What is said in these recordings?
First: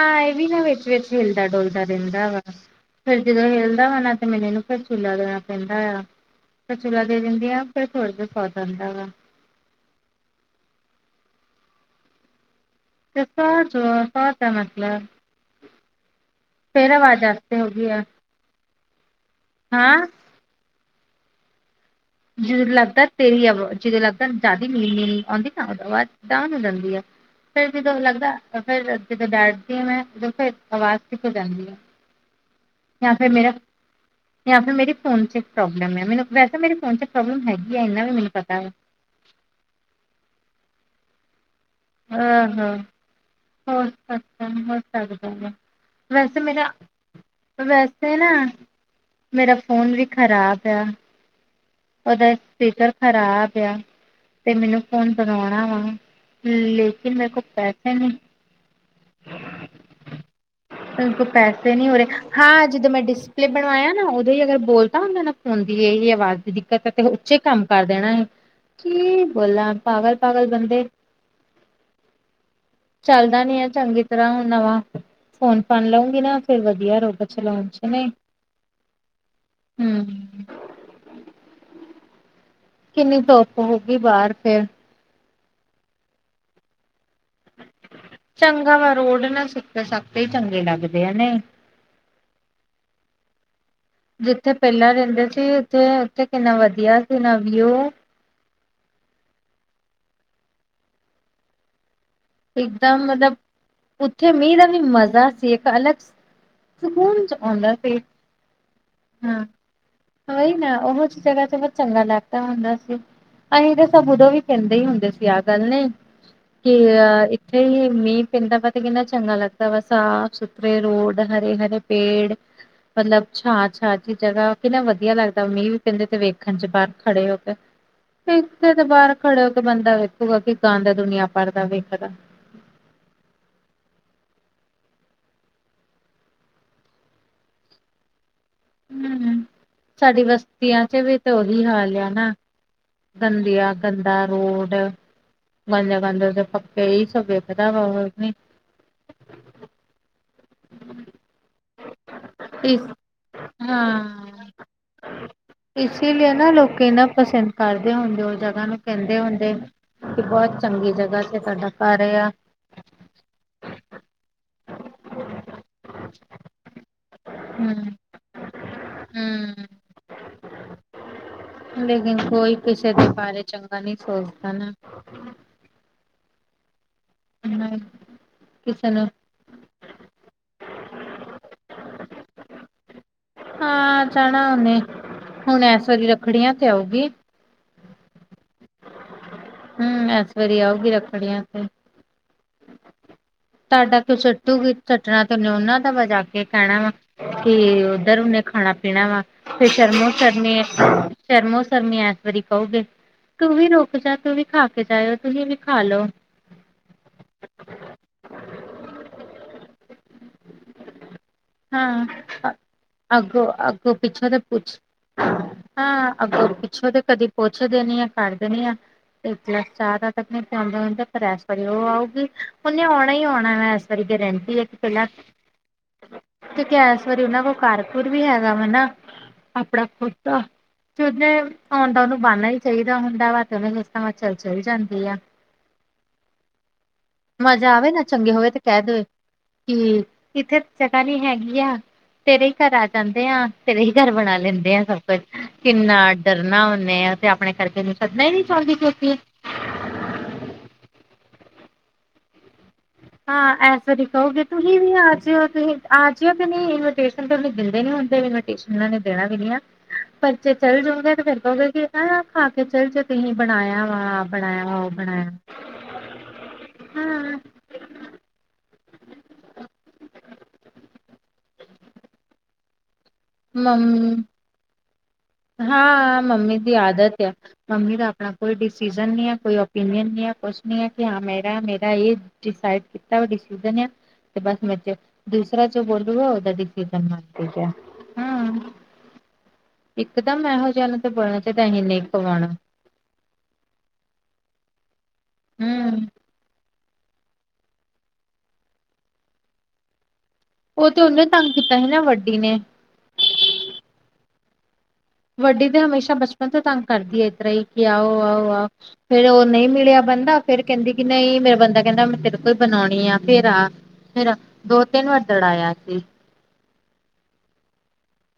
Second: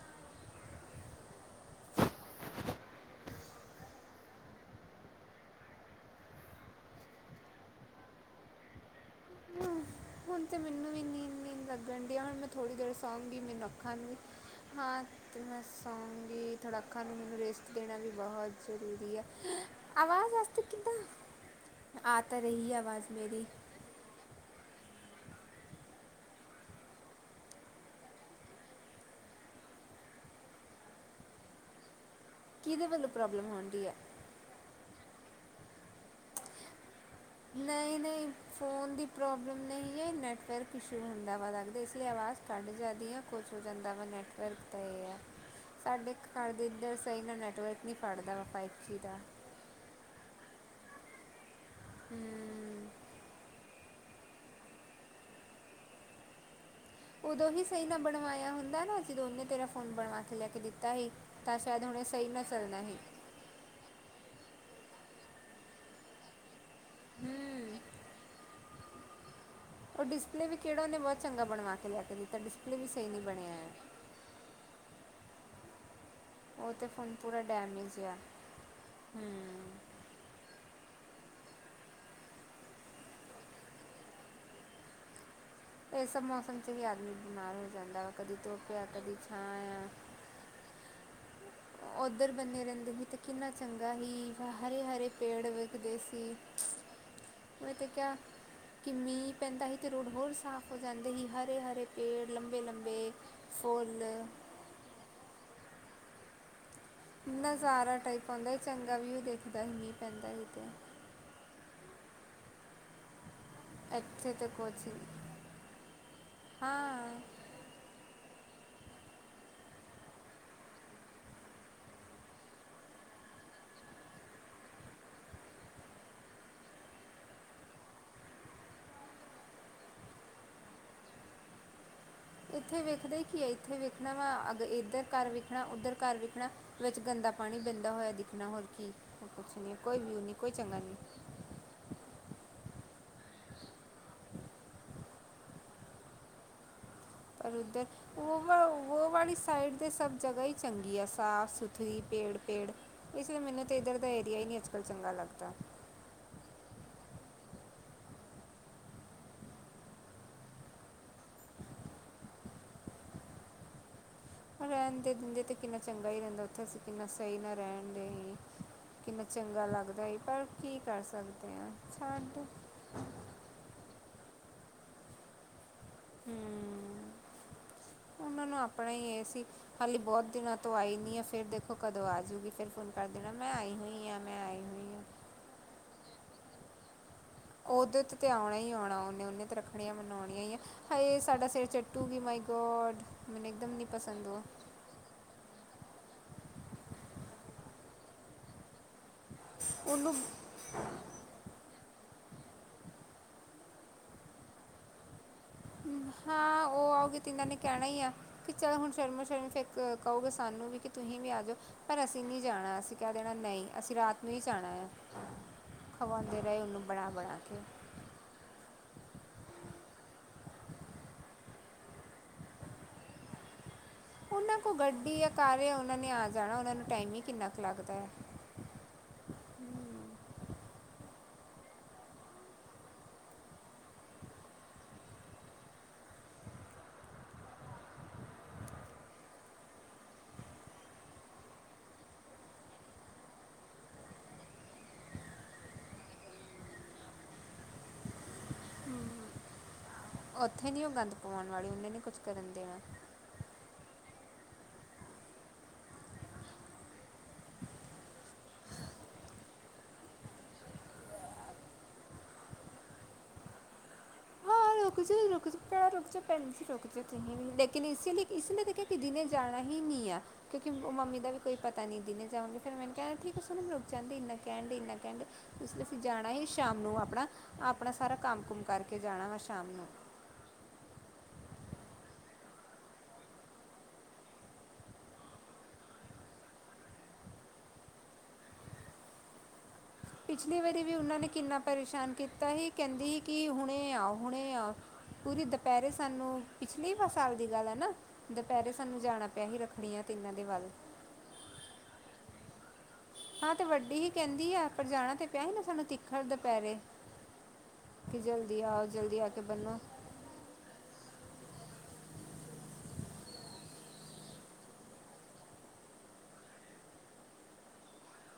ਹਾਂ ਇਹ ਵੀ ਨਾ ਵਿੱਚ ਵਿਚ ਹਿਲਦਾ ਡੁਲਦਾ ਰਹਿੰਦਾ ਵਾ ਫੇਰ ਜਦੋਂ ਹੇਲਦਾ ਵਾ ਨਾ ਤੇ ਮੈਨ ਇਹਨੂੰ ਫਿਰ ਚੂਲਾ ਦੇਣਾ ਪੈਂਦਾ ਆ ਫ ਚੁਲਾ ਦੇ ਦਿੰਦੀ ਆ ਫਿਰ ਥੋੜ੍ਹਾ ਜਿਹਾ ਸਆਦਉਂਦਾ ਵਾ ਹ ਹੁਣ ਤੇ ਮੈਨੂੰ ਵੀ ਨੀਂਦ ਨੀਂਦ ਲੱਗਣ ਡ ਆ ਹੁਣ ਮੈਂ ਥੋੜ੍ਹੀ ਦੇਰ ਸੋ ਤੇ ਪਾਚ ਹੋ ਪਾਚ ਹੈ ਮਤਲਬ ਅਤੇ ਮੈਂ ਸੌਂਗੀ ਥੋੜ੍ਹਾ ਫੇਰ ਅੱਖਾਂ ਨੂੰ ਆਵਾਜ਼ ਮੈਨੂੰ ਆਸਤੇ ਹੋ ਰੇਸਟ ਗਈ ਦੇਣਾ ਆ ਵੀ ਬਹੁਤ ਜ਼ਰੂਰੀ ਹੈ ਹਾਂ ਆਵਾਜ਼ ਵਸਤੇ ਕਿੱਦਾਂ ਆ ਤਾਂ ਜਦੋਂ ਰਹੀ ਹੈ ਲੱਗਦਾ ਆਵਾਜ਼ ਮੇਰੀ ਤੇਰੀ ਆ ਜਦੋਂ ਲੱਗਦਾ ਜ਼ਿਆਦਾ ਮੇਰੀ ਆਉਂਦੀ ਤਾਂ ਅਵਾਜ ਡਾਓਂਨ ਹੋ ਜਾਂਦੀ ਆ ਫਿਰਰ ਜਦੋਂ ਲੱਗਦਾ ਫੇਰ ਜਦੋਂ ਡੈਟਦੀ ਆ ਮੈਂ ਉਦੋਂ ਫਰ ਆਵਾਜ਼ ਠੀਕ ਹੋ ਜਾਂਦੀ ਹ ਕਿਹਦੇ ਵੱਲੋਂ ਪ੍ਰੋਬਲਮ ਹੋਂਡ ਰਹਿ ਹੈ ਜਾਂ ਫਿਰ ਮੇਰੀ ਫੋਨਚ ਪ੍ਰੋਬਲਮ ਹੈ ਮੈਨੂੰ ਵੈਸੇ ਮੇਰੇ ਫੋਨ ' ਨਹੀਂ ਨਹੀਂ ਫੋਨ ਦੀ ਪ੍ਰੋਬਲਮ ਨਹੀਂ ਹੈ ਨੈਟਵਰਕ ਇਸ਼ੂ ਹੁੰਦਾ ਵਾ ਲੱਗਦਾ ਇਸ ਆਵਾਜ਼ ਕੱਢ ਆਹੋ ਜਾਦੀ ਹੈ ਕੁਚੋਂ ਹੋ ਜਾਂਦਾਵ ਸਕਦਾ ਹੈ, ਨੈੱਟਵਰਕ ਹੋ ਤਾਂ ਇਹ ਆ ਸਕਦਾ ਵਾ ਸਾਡੇ ਵੈਸੇ ਘਰ ਦੇ ਮੇਰਾ ਇੱਧਰ ਸਹੀ ਨਾਲ ਨੈੱਟਵਰਕ ਨਹੀਂ ਵੈਸੇ ਨਾ ਫੜਦਾ ਵਾ ਫਾਈਵ ਜੀ ਦਾ ਮੇਰਾ ਫੋਨ ਵੀ ਖ਼ਰਾਬ ਆ ਉਹਦਾ ਹਮ ਸਪੀਕਰ ਖਰਾਬ ਆ ਤੇ ਮੈਨੂੰ ਫ਼ੋਨ ਕਣਾਉਣਾ ਵਾ [unintelligible] ਉਦੋਂ ਹੀ ਸਹੀ ਪੈਸੇ ਨਾਲ ਨਹੀਂ ਬਣਵਾਇਆ ਹੁੰਦਾ ਨਾ ਜ ਉਹਨੇ ਤੇਰਾ ਫੋਨ ਬਣਵਾ ਕੇ ਲੈ ਕੇ ਦਿੱਤਾ ਸੀ ਮੇਰੇ ਕੋਲ ਤਾਂ ਪੈਸੇ ਸ਼ਾਇਦ ਨਹੀਂ ਹੋ ਹੁਣੇ ਰਹੇ ਸਹੀ ਨਾ ਹਾਂ ਚੱਲਣਾ ਜਦੋਂ ਸੀ ਮੈਂ ਡਿਸਪਲੇ ਬਣਵਾਇਆ ਨਾ ਉਦੋਂ ਹੀ ਅਗਰ ਬੋਲ ਤਾਂ ਉਹਦੇ ਨਾ ਫਦੀ ਇਹੀ ਆਵਾਜ਼ ਦੀ ਦਿੱਕਤ ਹੈ ਤੇ ਉੱਚੇ ਕੰਮ ਹੂੰ ਕਰ ਦੇਣਾ ਸੀ ਕੀ ਬੋਲ ਉਹ ਡਿਸਪਲੇ ਵੀ ਕਿਹੜਾ ਉਹਨੇ ਬਹੁਤ ਚੰਗਾ ਬਣਵਾ ਕੇ ਲਿਆ ਕੇ ਦਿੱਤਾ ਡਿਸਪਲੇ ਵੀ ਸਹੀ ਨਹੀਂ ਬਣਿਆ ਹੈ ਗੀ ਤਰ੍ਹਾਂ ਹੁਣ ਨਵਾਂ ਫੋਨ ਫਣ ਲਊਂਗੀ ਨਾ ਫਿਰ ਉਹ ਤੇ ਵਧੀਆ ਫ਼ੋਨ ਰੋਗਾ ਪੂਰਾ ਚਲਾਉਣ ਚ ਡੈਮੇਜ ਨੇ ਆ ਹੂੰ ਹਮ ਕਿੰਨੀ ਧੁੱਪ ਹੋਗੀ ਬਾਹਰ ਫਿਰ ਇਹ ਸਭ ਮੌਸਮ ਚ ਵੀ ਆਦਮੀ ਬਿਮਾਰ ਹੋ ਜਾਂਦਾ ਵਾ ਕਦੀ ਧੁੱਪ ਆ ਕਦੀ ਛਾਂ ਆ ਤੇ ਚੰਗੇ ਲੱਗਦੇ ਆ ਨੇ ਉੱਧਰ ਬੰਨੇ ਰਹਿੰਦੇ ਸੀ ਤੇ ਕਿੰਨਾ ਚੰਗਾ ਸੀ ਜਿੱਥੇ ਹਰੇ ਪਹਿਲਾਂ ਹਰੇ ਰਹਿੰਦੇ ਪੇੜ ਸੀ ਵਿਖਦੇ ਸੀ ਉੱਥੇ-ਉੱਥੇ ਕਿੰਨਾ ਵਧੀਆ ਸੀ ਨਾ ਵਿਊ। ਉਹਨੇ ਤੇ ਕਿਹਾ ਕਿ ਮੀਂਹ ਪੈਂਦਾ ਸੀ ਤੇ ਰੋਡ ਹੋਰ ਸਾਫ਼ ਹੋ ਜਾਂਦੇ ਸੀ ਹਰੇ ਹਰੇ ਪੇੜ ਲੰਬ ਇਕਦਮ ਮਤਲਬ ਉੱਥੇ ਮੀਂ ਦਾ ਵੀ ਮਜ਼ਾ ਸੀ ਇੱਕ ਅਲੱਗ ਸਕੂਨ ਚ ਆਉਂਦਾ ਸੀ ਉਹਨੇ ਵੀ ਚੰਗਾ ਵਿਊ ਦੇਖਦਾ ਸੀ ਪੈਂਦਾ ਸੀ ਉਹੀ ਨਾ ਤੇ ਉਹ ਜਗਾ ਤੇ ਬ ਚੰਗਾ ਲੱਗਦਾ ਹੁੰਦਾ ਸੀ। ਅਸੀਂ ਤਾਂ ਸਭ ਉਦੋਂ ਇੱਥੇ ਵੀ ਤੇ ਕਹਿੰਦੇ ਕੁਛ ਹੀ ਹੁੰਦੇ ਨਹੀਂ ਸੀ ਆਹ ਗੱਲ ਨਹੀਂ ਹਾਂ ਕਿ ਮੀਹ ਪੈਂਦਾ ਵਾ ਤੇ ਕਿੰਨਾ ਚੰਗਾ ਲੱਗਦਾ ਵਾ ਸਾਫ ਸੁਥਰੇ ਰੋਡ ਹਰੇ ਹਰੇ ਪੇੜ ਸ ਬੰਦਾ ਛਛ ਜਗਾ ਕਿੰਨਾ ਵਧੀਆ ਲੱਗਦਾ ਮੀਂਹ ਵੀ ਕਹਿੰਦੇ ਤੇ ਵੇਖਣ ਚ ਬਾਹਰ ਖੜੇ ਹੋ ਕੇ। ਫਦੇ ਤੋਂ ਬਾਹਰ ਖੜ ਹੋ ਕੇ ਬੰਦਾ ਵੇਖੂਗਾ ਕਿ ਗੰਦਾ ਦੁਨੀਆਂ ਭਰਦਾ ਵੇਖਦਾ। ਇੱਥੇ ਵੇਖਦੇ ਕੀ ਹੈ ਇੱਥੇ ਵੇਖਣਾ ਵਾ ਅ ਇੱਧਰ ਘਰ ਵੇਖਣਾ ਉੱਧਰ ਘਰ ਵੇਖਣਾ। ਵਿੱਚ ਗੰਦਾ ਪਾਣੀ ਪੈਂਦਾ ਹੋਇਆ ਦਿਖਣਾ ਹੋਰ ਕੀ ਹੂੰ, ਕੁਛ ਨਹੀਂ ਕੋਈ ਵਿਊ ਸਾਡੀ ਨਹੀਂ ਕੋਈ ਚੰਗਾ ਬਸਤੀਆਂ ਨਹੀਂ। ਚ ਤੇ ਉਹੀ ਹਾਲ ਆ ਨਾ। ਗੰਦੀਆ ਗੰਦਾ ਰੋਡ ਗਾਂਦ ਗਾਂਦੇ ਉਦੇ ਈ ਸੇ ਪਧਾ ਵ ਹੋ। ਉਹ ਵਾਲੀ ਸਾਈਡ ਦੇ ਸਭ ਜਗਾ ਹੀ ਚੰਗੀ ਆ ਸਾਫ ਸੁਥਰੀ ਪੇੜ ਪੇੜ। ਇਸ ਕਿਸੇ ਮਹੀਨੇ ਤੇ ਇੱਧਰ ਦਾ ਏਰੀਆ ਹੀ ਨਹੀਂ ਅੱਜ ਕੱਲ ਚੰਗਾ ਲੱਗਦਾ ਇਸ ਲਈ ਨਾ ਲੋਕ ਨਾ ਪਸੰਦ ਕਰਦੇ ਹੁੰਦੇ ਉਹ ਜਗਾ ਨੂੰ ਕਹਿੰਦੇ ਹੁੰਦੇ ਕਿ ਬਹੁਤ ਚੰਗੀ ਜਗਾ ਤੁਹਾਡਾ ਘਰ ਆ ਰਹਿਣ ਦੇ ਦਿੰਦੇ ਤਾਂ ਕਿੰਨਾ ਚੰਗਾ ਹੀ ਰਹਿੰਦਾ ਉੱਥੇ ਅਸੀਂ ਕਿੰਨਾ ਸਹੀ ਨਾਲ ਰਹਿਣ ਦੇ ਹੀ ਕਿੰਨਾ ਚੰਗਾ ਹੂੰ-ਹੂੰ। ਲੱਗਦਾ ਪਰ ਕੀ ਕਰ ਸਕਦੇ ਹਾਂ ਲੇਕਿਨ ਛੱਡ ਕੋਈ ਕਿਸੇ ਦੇ ਬਾਰੇ ਚੰਗਾ ਨਹੀਂ ਸੋਚਦਾ ਨਾ। ਹੂ ਨਹੀਂ ਉਹਨਾਂ ਨੂੰ ਆਪਣਾ ਹੀ ਇਹ ਸੀ। ਹੱਲੇ ਬਹੁਤ ਦਿਨਾਂ ਤੋਂ ਆਈ ਨਹੀਂ ਆ ਫਿਰ ਦੇਖੋ ਕਦੋਂ ਆਜੂਗੀ ਫਿਰ ਫੋਨ ਕਰ ਦੇਣਾ ਮੈਂ ਆਈ ਨਹੀਂ ਹਾਂ ਮੈਂ ਜਾਣਾ ਆਈ ਉਹਨੇ ਨਹੀਂ ਹਾਂ। ਹੁਣ ਇਸ ਵਾਰੀ ਰੱਖੜੀਆਂ ਤੇ ਆਉਗੀ। ਉਹਦੇ ਤੇ ਤੇ ਆਉਣਾ ਹੀ ਆਉਣਾ ਉਹਨੇ ਉਹਨੇ ਤੇ ਰੱਖੜੀਆਂ ਹਮ ਇਸ ਮਨਾਉਣੀਆਂ ਹੀ ਆ ਵਾਰੀ ਆਊਗੀ ਹਾਏ ਰੱਖੜੀਆਂ ਸਾਡਾ ਤੇ ਸਿਰ ਚ ਟੂ ਬੀ ਮਾਈ ਗੋਡ ਮੈਨੂੰ ਇਕਦਮ ਨਹੀਂ ਤੁਹਾਡਾ ਕਿਉਂ ਪਸੰਦ ਹੋ। ਚੱਟੂਗੀ ਚੱਟਣਾ ਤੇ ਉਹਨਾਂ ਦਾ ਵਜਾ ਕੇ ਕਹਿਣਾ ਵਾ ਕਿ ਉੱਧਰ ਉਹਨੇ ਖਾਣਾ ਪੀਣਾ ਵਾ। ਫਿਰ ਸ਼ਰਮਾ ਉਹਨੂੰ ਸਰਨੀ। ਸ਼ਰਮੋ ਸ਼ਰਮੀ ਇਸ ਵਾਰੀ ਕਹੋਗੇ ਤੂੰ ਵੀ ਰੁਕ ਜਾ ਤੂੰ ਵੀ ਖਾ ਕੇ ਜਾਇਓ ਤੁਸੀਂ ਵੀ ਖਾ ਲੋਓ। ਮ, ਹਾਂ ਉਹ ਆਓਗੇ ਤਿੰਨਾਂ ਨੇ ਕਹਿਣਾ ਹੀ ਆ। ਕਿ ਚੱਲ ਹੁਣ ਸ਼ਰਮੋ ਸ਼ਰਮ ਫਿਰ ਕਹੋਗੇ ਸਾਨੂੰ ਵੀ ਕਿ ਤੁਸੀਂ ਵੀ ਆ ਜਾਓ। ਪਰ ਹਾਂ ਅਸੀਂ ਨਹੀਂ ਜਾਣਾ ਅਸੀਂ ਕਹਿ ਦੇਣਾ ਅੱਗੋਂ ਨਹੀਂ ਅੱਗੋਂ ਅਸੀਂ ਰਾਤ ਪਿੱਛੋਂ ਨੂੰ ਤੇ ਹੀ ਜਾਣਾ ਪੁੱਛ ਹੈ। ਖਵਾਉਂਦੇ ਰਹੇ ਉਹਨੂੰ ਬਣਾ ਬਣਾ ਕੇ। ਕਰ ਦੇਣੀ ਆ। ਇੱਕ ਲਸ ਚਾਹ ਰਾ ਆਪਣੇ ਪਿਉਂਦੇ ਪਰ ਐ ਵਾਰੀ ਉਹ ਆਉਗੀ ਉਹਨੇ ਆਉਣਾ ਹੀ ਆਉਣਾ ਵੈਸ। ਕਰਕੇ ਰਹਿੰਦੀ ਇੱਕ ਤਰਾਂ ਘਰ ਉਹਨਾਂ ਨੇ ਆ ਜਾਣਾ ਉਹਨਾਂ ਨੂੰ ਟਾਈਮ ਹੀ ਕਿੰਨਾ ਕੋਲ ਕੁ ਲੱਗਦਾ ਹੈ। ਕਾਰਕੁਰ ਵੀ ਹੈਗਾ ਨਾ ਆਪਣਾ ਖੁਟਾ ਕਿ ਉਹਨੇ ਆਉਂਦਾ ਉਹਨੂੰ ਬਣਨਾ ਹੀ ਚਾਹੀਦਾ ਹੁੰਦਾ ਵਾ ਤੇ ਉਹਨੇ ਇਸ ਹਿਮਾਚਲ ਚੱਲ ਜਾਂਦੀ ਆ। [inaudible] ਮਜ਼ਾ ਆਵੇ ਨਾ ਚੰਗੇ ਹੋਵੇ ਤੇ ਕਹਿ ਦੇਵੇ ਕਿ ਇੱਥੇ ਤਾਂਹੀ ਹੈਗੀ ਆ। ਤੇਰੇ ਹੀ ਘਰ ਆ ਜਾਂਦੇ ਆ ਤੇਰੇ ਹੀ ਘਰ ਬਣਾ ਲੈਂਦੇ ਆ ਸਭ ਕੁਝ ਕਿੰਨਾ ਡਰਨਾ ਹੁੰਦੇ ਆ। ਤੇ ਆਪਣੇ ਕਰਜ਼ੇ ਨੂੰ ਛੱਡਨਾ ਹੀ ਨੀ ਚਾਹੁੰਦੀ ਕਿਉਂਕਿ ਉੱਥੇ ਨੀ ਉਹ ਗੰਦ ਪਵਾਉਣ ਵਾਲੀ ਉਹਨੇ ਨੇ ਕੁਛ ਕਰਨ ਦੇਣਾ। ਹਾਂ ਐ ਵਾਰੀ ਕਹੋਗੇ ਤੁਸੀਂ ਵੀ ਆ ਜੀਓ ਤੁਸੀਂ ਆ ਜੀਓ ਕਿ ਨਹੀਂ ਇਨਵੀਟੇਸ਼ਨ ਤੇ ਉਹਨੂੰ ਦਿੰਦੇ ਨੀ ਹੁੰਦੇ। ਉਹਨਾਂ ਨੇ ਦੇਣਾ ਵੀ ਨੀ ਆ। ਪਰਚੇ ਚਲ ਜਾਉਗੇ ਤੇ ਫਿਰ ਕਹੋਗੇ ਕਿ ਖਾ ਕੇ ਚਲ ਜਾਓ ਤੁਸੀਂ ਬਣਾਇਆ ਵਾ ਬਣਾਇਆ। ਵਾ ਉਹ ਰੁੱਖ ਸੀ ਬਣਾਇਆ ਰੁੱਖ ਸਿੱਟ ਰੁੱਖ ਭੈ ਰੁਕ ਤੁ ਹਾਂ ਲੇਕਿਨ ਇਸ ਲਈ ਇਸ ਲਈ ਦੇਖਿਆ ਕਿ ਜ ਨੇ ਜਾਣਾ ਹੀ ਨਹੀਂ ਆ। ਕਿਉਂਕਿ ਮੰਮੀ ਦਾ ਵੀ ਕੋਈ ਪਤਾ ਨਹੀਂ ਦੀਨੇ ਜਾਣਗੇ ਫਿਰ ਮੈ ਕਿਹਾ ਠੀਕ ਨੂੰ ਲੋਕ ਮੰਮੀ ਚਾਹੁੰਦੇ ਇੰਨਾ ਕਹਿਣ ਢੇ ਇੰਨਾ ਕਹ ਉਸ ਅਸੀਂ ਹਾਂ ਜਾਣਾ ਹੀ ਮੰਮੀ ਦੀ ਸ਼ਾਮ ਨੂੰ ਆਦਤ ਆਪਣਾ, ਆ ਆਪਣਾ ਮੰਮੀ ਦਾ ਸਾਰਾ ਕੰਮ ਕੋਈ ਕੁਮ ਕਰਕੇ ਡਿਸੀਜ਼ਨ ਜਾਣਾ ਨਹੀਂ ਹੈ ਵਾ ਕੋਈ ਸ਼ਾਮ ਨੂੰ ਨਹੀਂ ਹ ਕਿ ਹਾਂ ਮੇਰਾ ਮੇਰਾ ਇਹ ਡਿਸਾਈਡ ਕੀਤਾ ਤੇ ਬਸ ਮੈਂ ਦੂਸਰਾ ਜੋ ਬੋਲੂਗਾ, ਉਹਦਾ ਡਸੀਜ਼ ਮੰਨ ਗਿਆ ਹਾਂ ਇਕਦਮ ਪਿਛਲੀ ਇਹੋ ਵਾਰੀ ਜਿਹਾ ਵੀ ਨੂੰ ਤੇ ਉਨ੍ਹਾਂ ਨੇ ਬੋਲਣਾ ਕਿੰਨਾ ਚਾਹੀਦਾ ਅਸੀਂ ਨਹੀਂ ਪਰੇਸ਼ਾਨ ਖਵਾਉਣਾ ਕੀਤਾ ਸੀ। ਕਹਿੰਦੀ, ਕਿ ਹੁਣੇ ਆਓ ਹੁਣੇ ਆਓ ਪੂਰੀ ਦੁਪਹਿਰੇ ਹੂੰ, ਸਾਨੂੰ ਪਿਛਲੇ ਵ ਸਾਲ ਦੀ ਗੱਲ ਹੈ ਨਾ, ਦੁਪਹਿਰੇ ਸਾਨੂੰ ਜਾਣਾ ਪਿਆ ਹੀ ਰੱਖਣੀਆਂ ਤੇ ਇਹਨਾਂ ਦੇ ਵੱਲ ਉਹ ਤੇ ਉਹਨੇ ਤੰਗ ਕੀਤਾ ਸੀ ਨਾ ਵੱਡੀ ਨੇ ਹਾਂ ਤੇ ਵੱਡੀ ਹੀ ਕਹਿੰਦੀ ਆ ਪਰ ਜਾਣਾ ਤੇ ਪਿਆ ਸੀ ਨਾ ਵੱਡੀ ਤੇ ਸਾਨੂੰ ਹਮੇਸ਼ਾ ਤਿੱਖੜ ਬਚਪਨ ਤੋਂ ਦੁਪਹਿਰੇ ਤੰਗ ਕਰਦੀ ਹੈ ਏਤਰਾ ਹੀ ਕਿ ਆਓ ਆਹੋ ਜਲਦੀ ਆਹ ਆਓ ਜਲਦੀ ਆ ਫੇਰ ਕੇ ਉਹ ਨਹੀਂ ਬੰਨੋ ਮਿਲਿਆ ਬੰਦਾ ਫੇਰ ਕਹਿੰਦੀ ਕਿ ਨਹੀਂ ਮੇਰਾ ਬੰਦਾ ਕਹਿੰਦਾ, ਮੈਂ ਤੇਰੇ ਕੋਲ ਬਣਾਉਣੀ ਆ ਫੇਰ ਆ ਫੇਰ ਦੋ ਤਿੰਨ ਵਾਰ ਦੜਾਇਆ ਸੀ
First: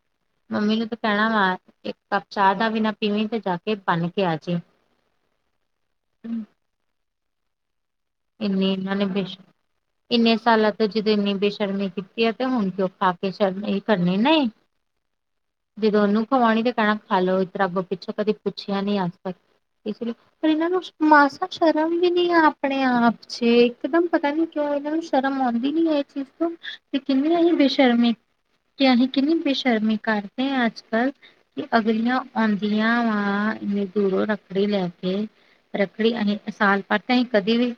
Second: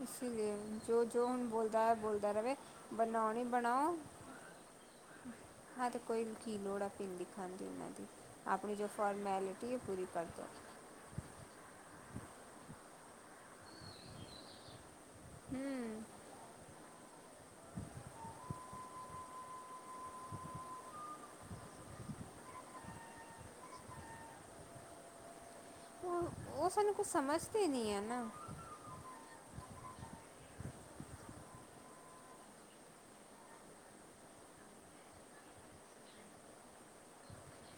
ਇਸ ਮੰਮੀ ਲਈ ਨੂੰ ਤੇ ਜੋ ਜੋ ਕਹਿਣਾ ਹੁਣ ਵਾ ਬੋਲਦਾ ਇੱਕ ਕੱਪ ਬੋਲਦਾ ਚਾਹ ਰਵੈ, ਦਾ ਵੀ ਨਾ ਪੀਵੀ ਬਣਾਓ ਤੇ ਨੀ ਜਾ ਕੇ ਬਣਾਓ ਬਣ ਕੇ ਆ ਜੀ। ਹਾਂ ਤੇ ਕੋਈ ਕੀ ਲੋੜ ਆ ਪਿੰਦੀ ਖਾਂ ਦੀ ਉਹਨਾਂ ਦੀ। ਇੰਨੀ ਆਪਣੀ ਜੋ ਬੇਸ਼ ਫੋਰਮੈਲਿਟੀ ਹੈ ਪੂਰੀ ਕਰ ਇੰਨੇ ਦੋ। ਸਾਲਾਂ ਤੇ ਜਿਦ ਨੇ ਬੇਸ਼ਰਮੀ ਕੀਤੀ ਆ ਤੇ ਹੁਣ ਕਿ ਉਹ ਖਾ ਕੇ ਸ਼ਰਮ ਕਰਨੀ ਨਹੀਂ। ਜੀ ਦੀ ਹੂੰ ਓਹਨੂੰ ਖਵਾਉਣੀ ਤੇ ਕਹਿਣਾ ਖਾ ਲੋ ਇਧਰ ਪਿੱਛਾ ਕਦੀ ਪੁੱਛਿਆ ਨੀ ਅੱਜ ਤੱਕ। ਇਸ ਲਈ ਪਰ ਇਹਨਾਂ ਨੂੰ ਮਾਸਾ ਸ਼ਰਮ ਵੀ ਨੀ ਆ ਆਪਣਾ ਆਪਣੇ ਆਪ ਚ ਇਕਦਮ ਪਤਾ ਨੀ ਕਿਉਂ, ਇਹਨਾਂ ਨੂੰ ਸ਼ਰਮ ਆਉਂਦੀ ਨੀ ਇਹ ਚੀਜ਼ ਉਹ ਉਹ ਸਾਨੂੰ ਤੇ ਕੁਝ ਕਿੰਨ ਏਹੀ ਸਮਝਦੇ ਬੇਸ਼ਰ ਨਹੀਂ ਆ ਹੈ ਨਾ ਕਿ ਅਸੀਂ ਕਿੰਨੀ ਬੇਸ਼ਰਮੀ ਕਰਦੇ ਹਾਂ, ਅੱਜ ਕੱਲ ਅਗਲੀਆਂ ਆਉਂਦੀਆਂ ਵਾ ਇੰਨੇ ਦੂਰੋਂ ਰੱਖੜੀ ਲੈ ਕੇ ਰੱਖੜੀ ਅਸੀਂ ਸਾਲ ਪਤ ਅਸੀਂ ਕਦੀ ਵੀ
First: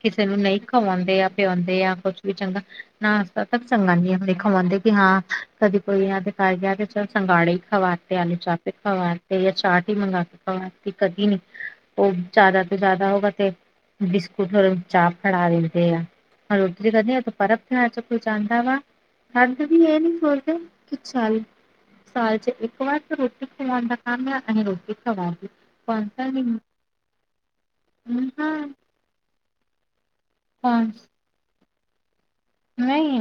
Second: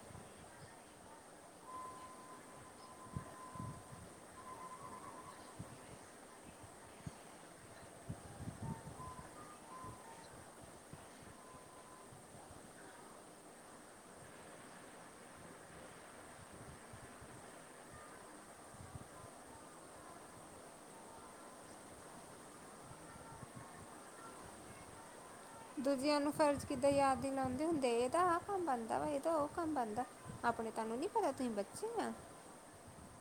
ਕਿਸੇ ਨੂੰ ਨਹੀਂ ਖਵਾਉਂਦੇ ਆ, ਪਿਉਂਦੇ ਆ ਕੁਛ ਵੀ ਚੰਗਾ ਨਾ ਸੰਗ ਦੇਖਣ ਆਉਂਦੇ ਕਿ ਹਾਂ ਕਦੀ ਕੋਈ ਇਹਦੇ ਕਰ ਗਿਆ ਤੇ ਚਲ ਸੰਗਾੜੇ ਖਵਾ ਆਲੂ ਚਾਹ ਕੇ ਖਵਾਤੇ ਜਾਂ ਚਾਟ ਹੀ ਮੰਗਾ ਕੇ ਖਵਾਤੀ ਕਦੀ ਨੀ ਉਹ ਜ਼ਿਆਦਾ ਤੋਂ ਜ਼ਿਆਦਾ ਹੋਗਾ ਤੇ ਬਿਸਕੁਟਰੋਂ ਚਾਹ ਫੜਾ ਦਿੰਦੇ ਆ ਹ ਰੋਟੀ ਕਦੇ ਪਰਬਣਾ ਚ ਕੋਈ ਜਾਂ ਆਂਦਾ ਵਾ ਹਜ ਵੀ ਇਹ ਨੀ ਸੋਚਦੇ ਕਿਛ ਨਹੀਂ ਸਾਲ ਚ ਇਕ ਵਾਰ ਰੋਟੀ ਖਵਾਉਣ ਦਾ ਕੰਮ ਆ ਅਸੀਂ ਰੋਟੀ ਖਵਾ ਕੌਣ ਦੂਜਿਆਂ ਨੂੰ ਫਰਜ਼ ਕਿੱਦਾਂ ਯਾਦ ਦੀਲਾਉਂਦੇ ਹੁੰਦੇ, ਇਹਦਾ ਆਹ ਕੰਮ ਬਣਦਾ ਵਾ ਇਹਦਾ ਉਹ ਕੰਮ ਬਣਦਾ ਆਪਣੇ ਤੁਹਾਨੂੰ ਸਾ ਨੀ ਪਤਾ, ਤੁਸੀਂ ਬੱਚੇ ਆ ਨਹੀਂ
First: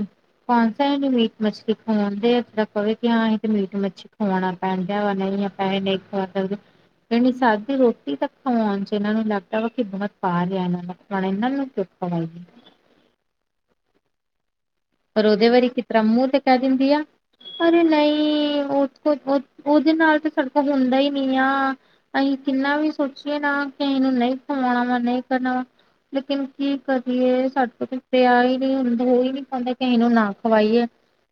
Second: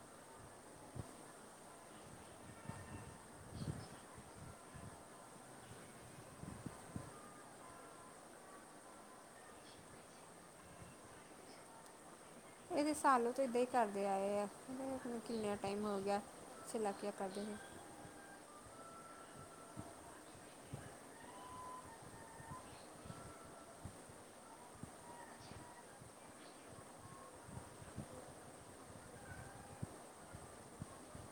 ਕੌਣਸ ਇਹ ਮੀਟ ਮੱਛਲੀ ਖਵਾਉਣਦੇ ਜਿਹੜਾ ਕਵੇ ਕਿ ਹਾਂ ਇਹ ਤੇ ਮੀਟ ਮੱਛੀ ਖਾਉਣਾ ਪੈਣ ਦਾ ਵਾ ਨਹੀਂ ਪੈਸੇ ਜਾਣੀ, ਸਾਦੀ ਰੋਟੀ, ਤ ਖਵਾਉਣ ਚ ਇਹਨਾਂ ਨੂੰ। ਲੱਗਦਾ ਵਾ ਕਿ, ਬਹੁਤ ਪਾ ਲਿਆ। ਇਹਨਾਂ ਦਾ ਹੁਣ ਇਹਨਾਂ ਨੂੰਉ। ਹਾਂਜੀ। ਇਹਦੇ ਸਾਨੂੰ, ਤਾਂ ਏਦਾਂ ਹੀ, ਕਰਦੇ ਆਏ ਆ। ਇਹਦੇ ਪਰ ਉਹਦੇ, ਕਿੰਨਾ ਵਾਰੀ ਟਾਈਮ ਕਿਸ ਹੋ ਤਰਾਂ, ਗਿਆ ਮੂੰਹ ਤੇ ਕਹਿ ਦਿੰਦੀ ਆ। ਚਲਾਕੀਆਂ ਕਰਦੇ ਨੇ ਅਰੇ ਨਹੀਂ ਉਹ। ਉਹਦੇ ਨਾਲ ਤਾਂ, ਸੜਕੋ ਹੁੰਦਾ ਹੀ, ਨੀ ਆ। ਅਸੀਂ ਕਿੰਨਾ ਵੀ ਸੋਚੀਏ ਨਾ, ਕਿ ਅਸੀਂ ਨੂੰ ਨਹੀਂ ਕਵਾਉਣਾ ਵਾ ਨਹੀਂ ਕਰਨਾ ਵਾ ਲੇਕਿਨ ਕੀ ਕਰਈਏ ਸਾਡੇ ਕੋਲ ਪਿੱਛੇ ਹੀ ਨਹੀਂ ਹੁੰਦਾ, ਉਹ ਹੀ ਨਹੀਂ ਕਿਸੇ ਨੂੰ ਨਾ ਖਵਾਈਏ,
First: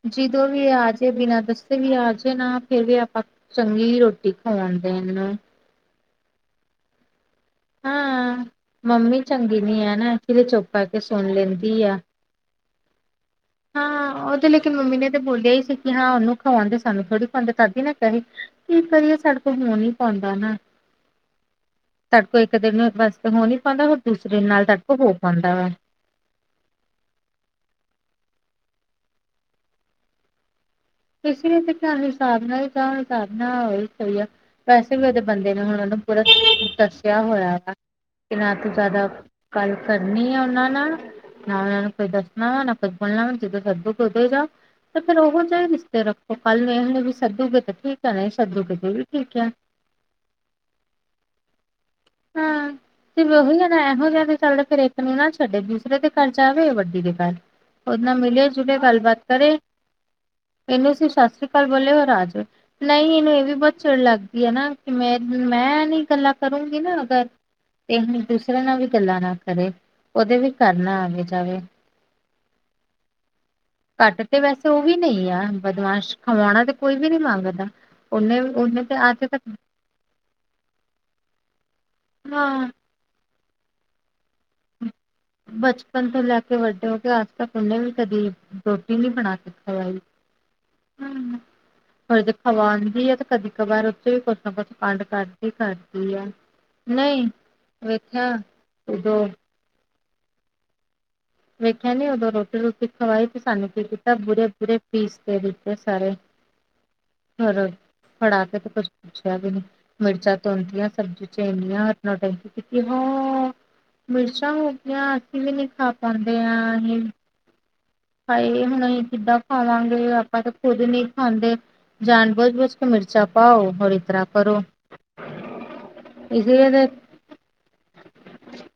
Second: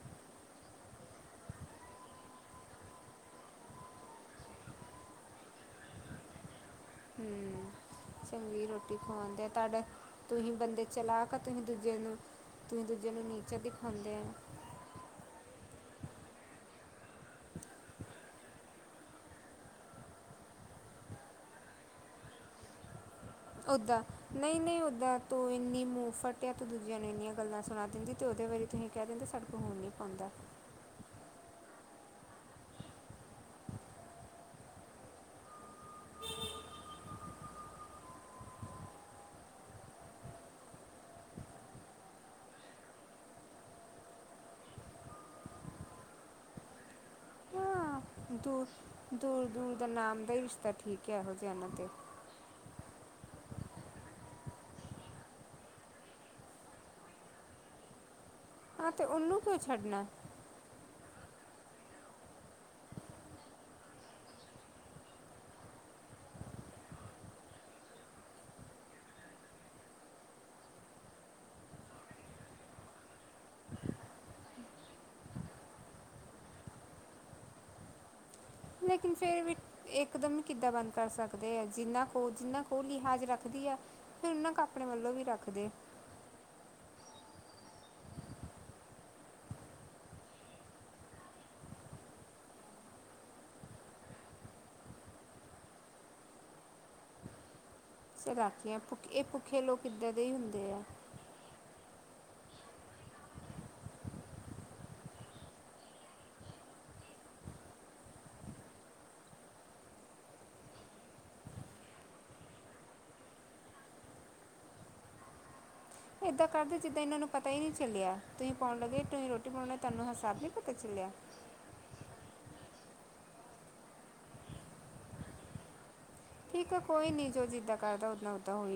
ਜਦੋਂ ਵੀ ਆਜੇ ਬਿਨਾਂ ਦੱਸੇ ਵੀ ਆ ਜਏ ਨਾ ਫੇਰ ਵੀ ਆਪਾਂ ਚੰਗੀ ਰੋਟੀ ਖਵਾਉਣ ਦੇਨ ਨੂੰ ਹਮ ਹਾਂ ਚੰਗੀ ਰੋਟੀ ਮੰਮੀ ਖਵਾਉਣਦੇ ਆ ਚੰਗੀ ਤੁਹਾਡੇ ਨੀ ਹੈ ਨਾ ਇਸ ਲਈ ਤੁਸੀਂ ਚੁੱਪ ਬੰਦੇ ਕਰਕੇ ਸੁਣ ਚਲਾਕ ਤੁਸੀਂ ਲੈਂਦੀ ਦੂਜੇ ਆ ਨੂੰ ਤੁਸੀਂ ਦੂਜਿਆਂ ਨੂੰ ਨੇਚਰ ਦਿਖਾਦੇ ਹਾਂ, ਹੈ ਉਹ ਤੇ ਲੇਕਿਨ ਮੰਮੀ ਨੇ ਤੇ ਬੋਲਿਆ ਹੀ ਸੀ ਕਿ ਹਾਂ ਉਹਨੂੰ ਖਵਾਉਂਦੇ ਸਾਨੂੰ ਥੋੜ੍ਹੀ ਨਾ ਕਹੀ ਕੀ ਕਰੀਏ ਸਾਡੇ ਕੋਲ ਹੋਣ ਹੀ ਪਾਂਦਾ ਨਾ, ਸਾਡੇ ਕੋਲ ਇੱਕ ਦਿਨ ਬਸ ਓਦਾਂ, ਨਹੀਂ ਨਹੀਂ ਓਦਾਂ ਤੂੰ ਪਾਉਂਦਾ ਵਾ। ਇੰਨੀ ਮੂੰ ਫਟ ਏ ਤਾਂ ਦੂਜਿਆਂ ਨੂੰ ਇੰਨੀਆਂ ਗੱਲਾਂ ਸੁਣਾ ਦਿੰਦੀ, ਤੇ ਉਹਦੇ ਬਾਰੇ ਤੁਸੀਂ ਕਹਿ ਦਿੰਦੇ ਸਾਡੇ ਕੋਲ ਹੋਣ ਨਹੀਂ ਪਾਉਂਦਾ ਇਸ ਲਈ ਤੇ, ਧਨ ਹਿਸਾਬ ਨਾਲ ਹੀ। ਤਾਂ ਹਿਸਾਬ ਨਾਲ, ਔਹੀ ਸਹੀ ਏ। ਵੈਸੇ ਵੀ, ਉਹਦੇ ਬੰਦੇ ਨੇ, ਹੁਣ ਉਹਨੂੰ ਪੂਰਾ ਦੱਸਿਆ ਹੋਇਆ ਵਾ। ਕਿ ਨਾ, ਤੂੰ ਜ਼ਿਆਦਾ, ਗੱਲ ਕਰਨੀ ਆ। ਉਹਨਾਂ ਨਾਲ। ਨਾ ਉਹਨਾਂ ਨੂੰ, ਕੋਈ ਦੱਸਣਾ, ਨਾ ਕੋਈ ਬੋਲਣਾ, ਜਦੋਂ ਸਦੂਕ ਉਦੇ ਜਾਔ। ਤੇ ਫੇਰ ਉਹ ਜਿਹੀ। ਤੇ ਰੱਖੋ ਕਲ ਇਹ ਵੀ ਸੱਦੂਗੇ ਤੇ ਹਾਂ ਠੀਕ ਐ, ਨਈਂ ਦੂਰ ਸੱਦੂਗੇ ਤੇ ਵੀ ਠੀਕ ਦੂਰ ਐ। ਦੂਰ ਨਾਮ ਦਾ ਹੀ ਰਿਸ਼ਤਾ ਠੀਕ ਹੈ ਇਹੋ ਜਿਹਾ ਨਾਂ ਤੇ ਹਾਂ ਤੇ ਵਹੀ ਏਨਾ ਏਹੋ ਜਾਆ ਦੇ ਚੱਲ ਦੇ ਇਕ ਨੂੰ ਛਡੇ ਦੂਸਰੇ ਦੇ ਘਰ ਜਾਵੇ ਵਡੀ ਦੇ ਘਰ ਉਦ ਨਾਲ ਮਿਲੇ ਜੁਲੇ ਹਾਂ ਤੇ ਗੱਲਬਤ ਉਹਨੂੰ ਕਰੇ ਕਿਉਂ ਛੱਡਣਾ ਏਨੂ ਤੁਸੀਂ ਸਤਿ ਸ੍ਰੀ ਅਕਾਲ ਬੋਲੇਉ ਔਰ ਆਜਾਉ। ਨਹੀਂ ਇਹਨੂੰ ਇਹ ਵੀ ਬਹੁਤ ਚਿੜ ਲੱਗਦੀ ਹੈ ਨਾ ਕਿ ਮੈਂ ਮੈਨਹੀਂ ਗੱਲਾਂ ਕਰੂੰਗੀ ਨਾ ਅਗਰ ਤੇ ਹੁਣ ਦੂਸਰੇਿਆਂ ਨਾਲ ਵੀ ਗੱਲਾਂ ਨਾ ਕਰੇ ਉਹਦੇ ਵੀ ਘਰ ਨਾ ਆਵੇ ਜਾਵੇ ਘੱਟ ਤੇ ਵੈਸੇ ਉਹ ਵੀ ਨਹੀਂ ਆ ਬਦਮਾਸ਼ ਖਵਾਉਣਾ ਤੇ ਕੋਈ ਵੀ ਨੀ ਮੰਗਦਾ ਉਹਨੇ ਉਹਨੇ ਤੇ ਲੇਕਿਨ ਅੱਜ ਫੇਰ ਤੱਕ ਵੀ ਇੱਕ ਦਮ ਕਿੱਦਾਂ ਬੰਦ ਕਰ ਸਕਦੇ ਆ ਜਿੰਨਾ ਕੋ ਜਿੰਨਾ ਹਾਂ ਕੋ ਲਿਹਾਜ਼ ਰੱਖ ਰੱਖਦੀ ਆ, ਫੇਰ, ਉਹਨਾਂ ਕ ਆਪਣੇ ਵੱਲੋਂ ਵੀ ਰੱਖ। ਬਚਪਨ ਤੋਂ, ਲੈ ਕੇ ਵੱਡੇ ਹੋ ਗਏ। ਆਜ ਤੱਕ ਉਹਨੇ ਵੀ, ਕਦੀ ਰੋਟੀ ਨਹੀਂ, ਬਣਾ ਕੇ ਖਵਾਈ। ਹਮ [inaudible] ਹਰ ਜੇ ਖਵਾਉਂਦੀ ਐ ਤੇ ਕਦੀ-ਕਵਾਰ ਉੱਥੇ ਵੀ ਕੁਛ ਨਾਂ ਕੁਛ ਕਾਂਡ ਕਰਦੀ ਕਰਦੀ ਆ। ਨਹੀਂ ਵੇਖਿਆ ਚਲਾਕੀਆ ਭੁੱਖੇ ਏ ਉਦੋਂ ਭੁੱਖੇ ਲੋਕ ਏਦਾ ਦੇ ਹੀ ਹੁੰਦੇ ਆ, ਵੇਖਿਆ ਨਈਂ ਉਦੋਂ ਰੋਟੀ-ਰੁਟੀ ਖਵਾਈ ਤੇ ਸਾਨੂੰ ਕੀ ਕੀਤਾ ਬੁਰੇ-ਬੂਰੇ ਪੀਸ ਦੇ ਦਿੱਤੇ ਸਾਰੇ। ਹੋਰ ਫੜਾ ਕੇ ਤੇ ਕੁਛ ਪੁੱਛਿਆ ਵੀ ਨਈਂ ਮਿਰਚਾਂ ਤੋ ਹੂਦੀਆਂ ਸਬਜ਼ੀ ਚ ਹੂਦੀਆਂ ਨੋਟੈਂਕੀ ਕੀਤੀ ਹੋ ਮਿਰਚਾਂ ਹੋ ਗਈਆਂ ਅਸੀਂ ਵੀ ਨਈਂ ਖਾ ਪਾਂਦੇ ਆਂ ਅਨੀਅਨ ਉਨੂੰ ਪਤਾ ਹੀ ਨਹੀਂ ਚੱਲਿਆ ਤੁਸੀਂ ਹਾਏ ਪਾਉਣ ਹੁਣ ਲੱਗੇ ਅਹੀ ਤੁਸੀਂ ਕਿੱਦਾਂ ਰੋਟੀ ਬਣਾਉਣਾ ਤੁਹਾਨੂੰ ਖਾਵਾਂਗੇ, ਹਿਸਾਬ ਆਪਾਂ ਨਹੀਂ ਤੇ ਪਤਾ ਖੁੱਦ ਨਈਂ ਚੱਲਿਆ ਖਾਂਦੇ। ਜਾਣ ਬੁਝ-ਬੁਝ ਕੇ ਮਿਰਚਾਂ ਪਾਓ, ਹੋਰ ਇਤਰ੍ਹਾਂ ਕਰੋ। ਇਸ ਲਈ ਠੀਕ ਆ ਤੇ ਕੋਈ ਨਹੀਂ ਜੋ ਜਿੱਦਾਂ ਕਰਦਾ ਉਦਾ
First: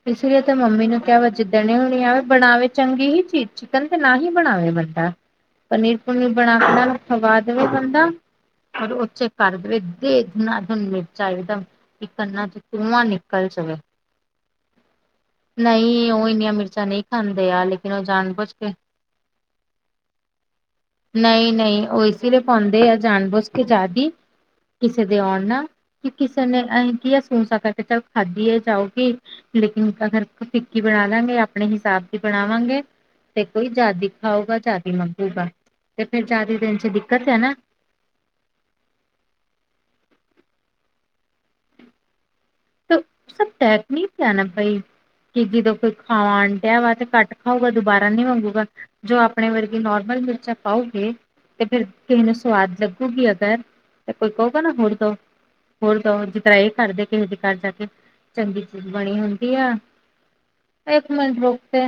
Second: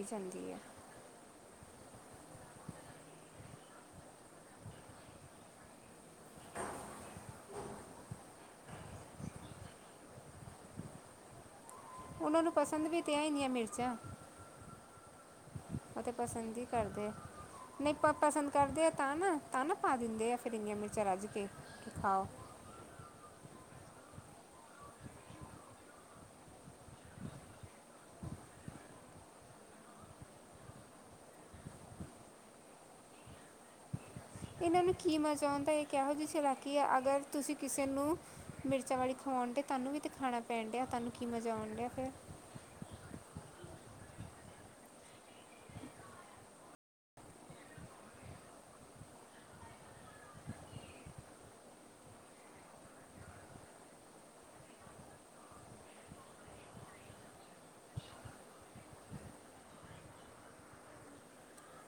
ਇਸ ਲਈ ਤੇ ਮੰਮੀ ਨੂੰ ਕਿਆ ਵ ਜਿੱਦਣ ਓਹਨੀ ਆਵੇ ਬਣਾਵੇ ਚੰਗੀ ਹੀ ਚੀਜ਼ ਚਿਕਨ ਤੇ ਨਾਂ ਹੀ ਬਣਾਵੇ ਬੰਦਾ ਪਨੀਰ-ਪਨੁਰ ਬਣਾ ਕੇ ਖਵਾ ਦੇਵੇ ਬੰਦਾ ਔਰ ਉਚੇ ਕਰ ਦੇਵੇ ਦੇ ਧੁਨਾਧੁਨ ਮਿਰਚਾ ਇੱਕਦਮ ਕਿ ਉਹਨਾਂ ਕੰਨਾਂ ਨੂੰ ਚ ਪਸੰਦ ਵੀ ਧੂਆਂ ਤੇ ਆ ਨਿਕਲ ਇੰਨੀਆਂ ਜਾਵੇੇ ਮਿਰਚਾਂ ਉਹ ਤੇ ਇੰਨੀਆਂ ਪਸੰਦ ਈ ਮਿਰਚਾਂ ਨਹੀਂ ਕਰਦੇ ਖਾਂਦੇ ਆ ਨਈਂ ਲੇਕਿਨ ਉਹ ਜਾਣ ਪਸੰਦ ਬੁਝ ਕੇ ਕਰਦੇ ਤਨ, ਤਨ ਪਾ ਦਿੰਦੇ ਆ ਫਿਰ ਇਨੀਆਂ ਮਿਰਚ ਨਈਂ ਨਈਂ, ਉਹ ਇਸ ਲਈ ਪਾਉਂਦੇ ਆ ਜਾਨ ਬੁਜ ਕੇ ਜਾਦੀ ਕਿਸੇ ਦੇ ਆਉਣ ਨਾ ਕਿ ਕਿਸੇ ਨੇ ਅਸੀਂ ਕੀ ਆ ਸੂ ਸਾ ਕਰਕੇ ਖਾਧੀ ਆ ਜਾਓਗੀ ਲੇਕਿਨ ਅਗਰ ਫਿੱਕੀ ਬਣਾਦਾਂਗੇ ਆਪਣੇ ਹਿਸਾਬ ਦੀ ਬਣਾਵਾਂਗੇ ਤੇ ਕੋਈ ਜ਼ਾਦੀ ਇਹਨਾਂ ਨੂੰ ਕੀ ਮਜ਼ਾ ਆਉਂਦਾ ਇਹ ਕਿਹੋ ਜਿਹੇ ਜ਼ਿਆਦੀ ਚਲਾਕੀ ਦਿਨ ਐ ਚ ਅਗਰ ਦਿੱਕਤ ਹੈ ਨਾ ਤੁਸੀਂ ਕਿਸੇ ਤੈਨੂੰ ਮਿਰਚਾਂ ਵਾਲੀ ਖਵਾਉਣ ਤੇ ਤੁਹਾਨੂੰ ਵੀ ਤਾਂ ਖਾਣਾ ਪੈਣ ਡਿਆ ਤੁਹਾਨੂੰ ਕੀ ਮਜ਼ਾ ਆਉਣ ਡਿਆ ਫਿਰ ਸਭ ਟੈਕ ਨਿਕ ਆ ਨਾ ਬਾਈ ਕਿ ਜਦੋਂ ਕੋਈ ਖਾਣ ਦਿਆ ਵਾ ਤੇ ਘੱਟ ਖਾਊਗਾ ਦੁਬਾਰਾ ਨਹੀਂ ਮੰਗੂਗਾ ਜੋ ਆਪਣੇ ਵਰਗੇ ਨੋਰਮਲ ਮਿਰਚਾਂ ਪਾਊਗੇ ਤੇ ਫਿਰ ਕਿਸੇ ਨੂੰ ਸਵਾਦ ਲੱਗੂਗੀ ਅਗਰ ਤੇ ਕੋਈ ਕਹੂਗਾ ਨਾ ਹੋਰ ਦੋ ਹੋਰ ਦੋ ਜਿਸ ਤਰ੍ਹਾਂ ਇਹ ਕਰਦੇ ਕਿਸੇਦੇ ਘਰ ਜਾ ਕੇ ਚੰਗੀ ਚੀਜ਼ ਬਣੀ ਹੁੰਦੀ ਆ ਇੱਕ ਮਿੰਟ ਰੁਕ ਕੇ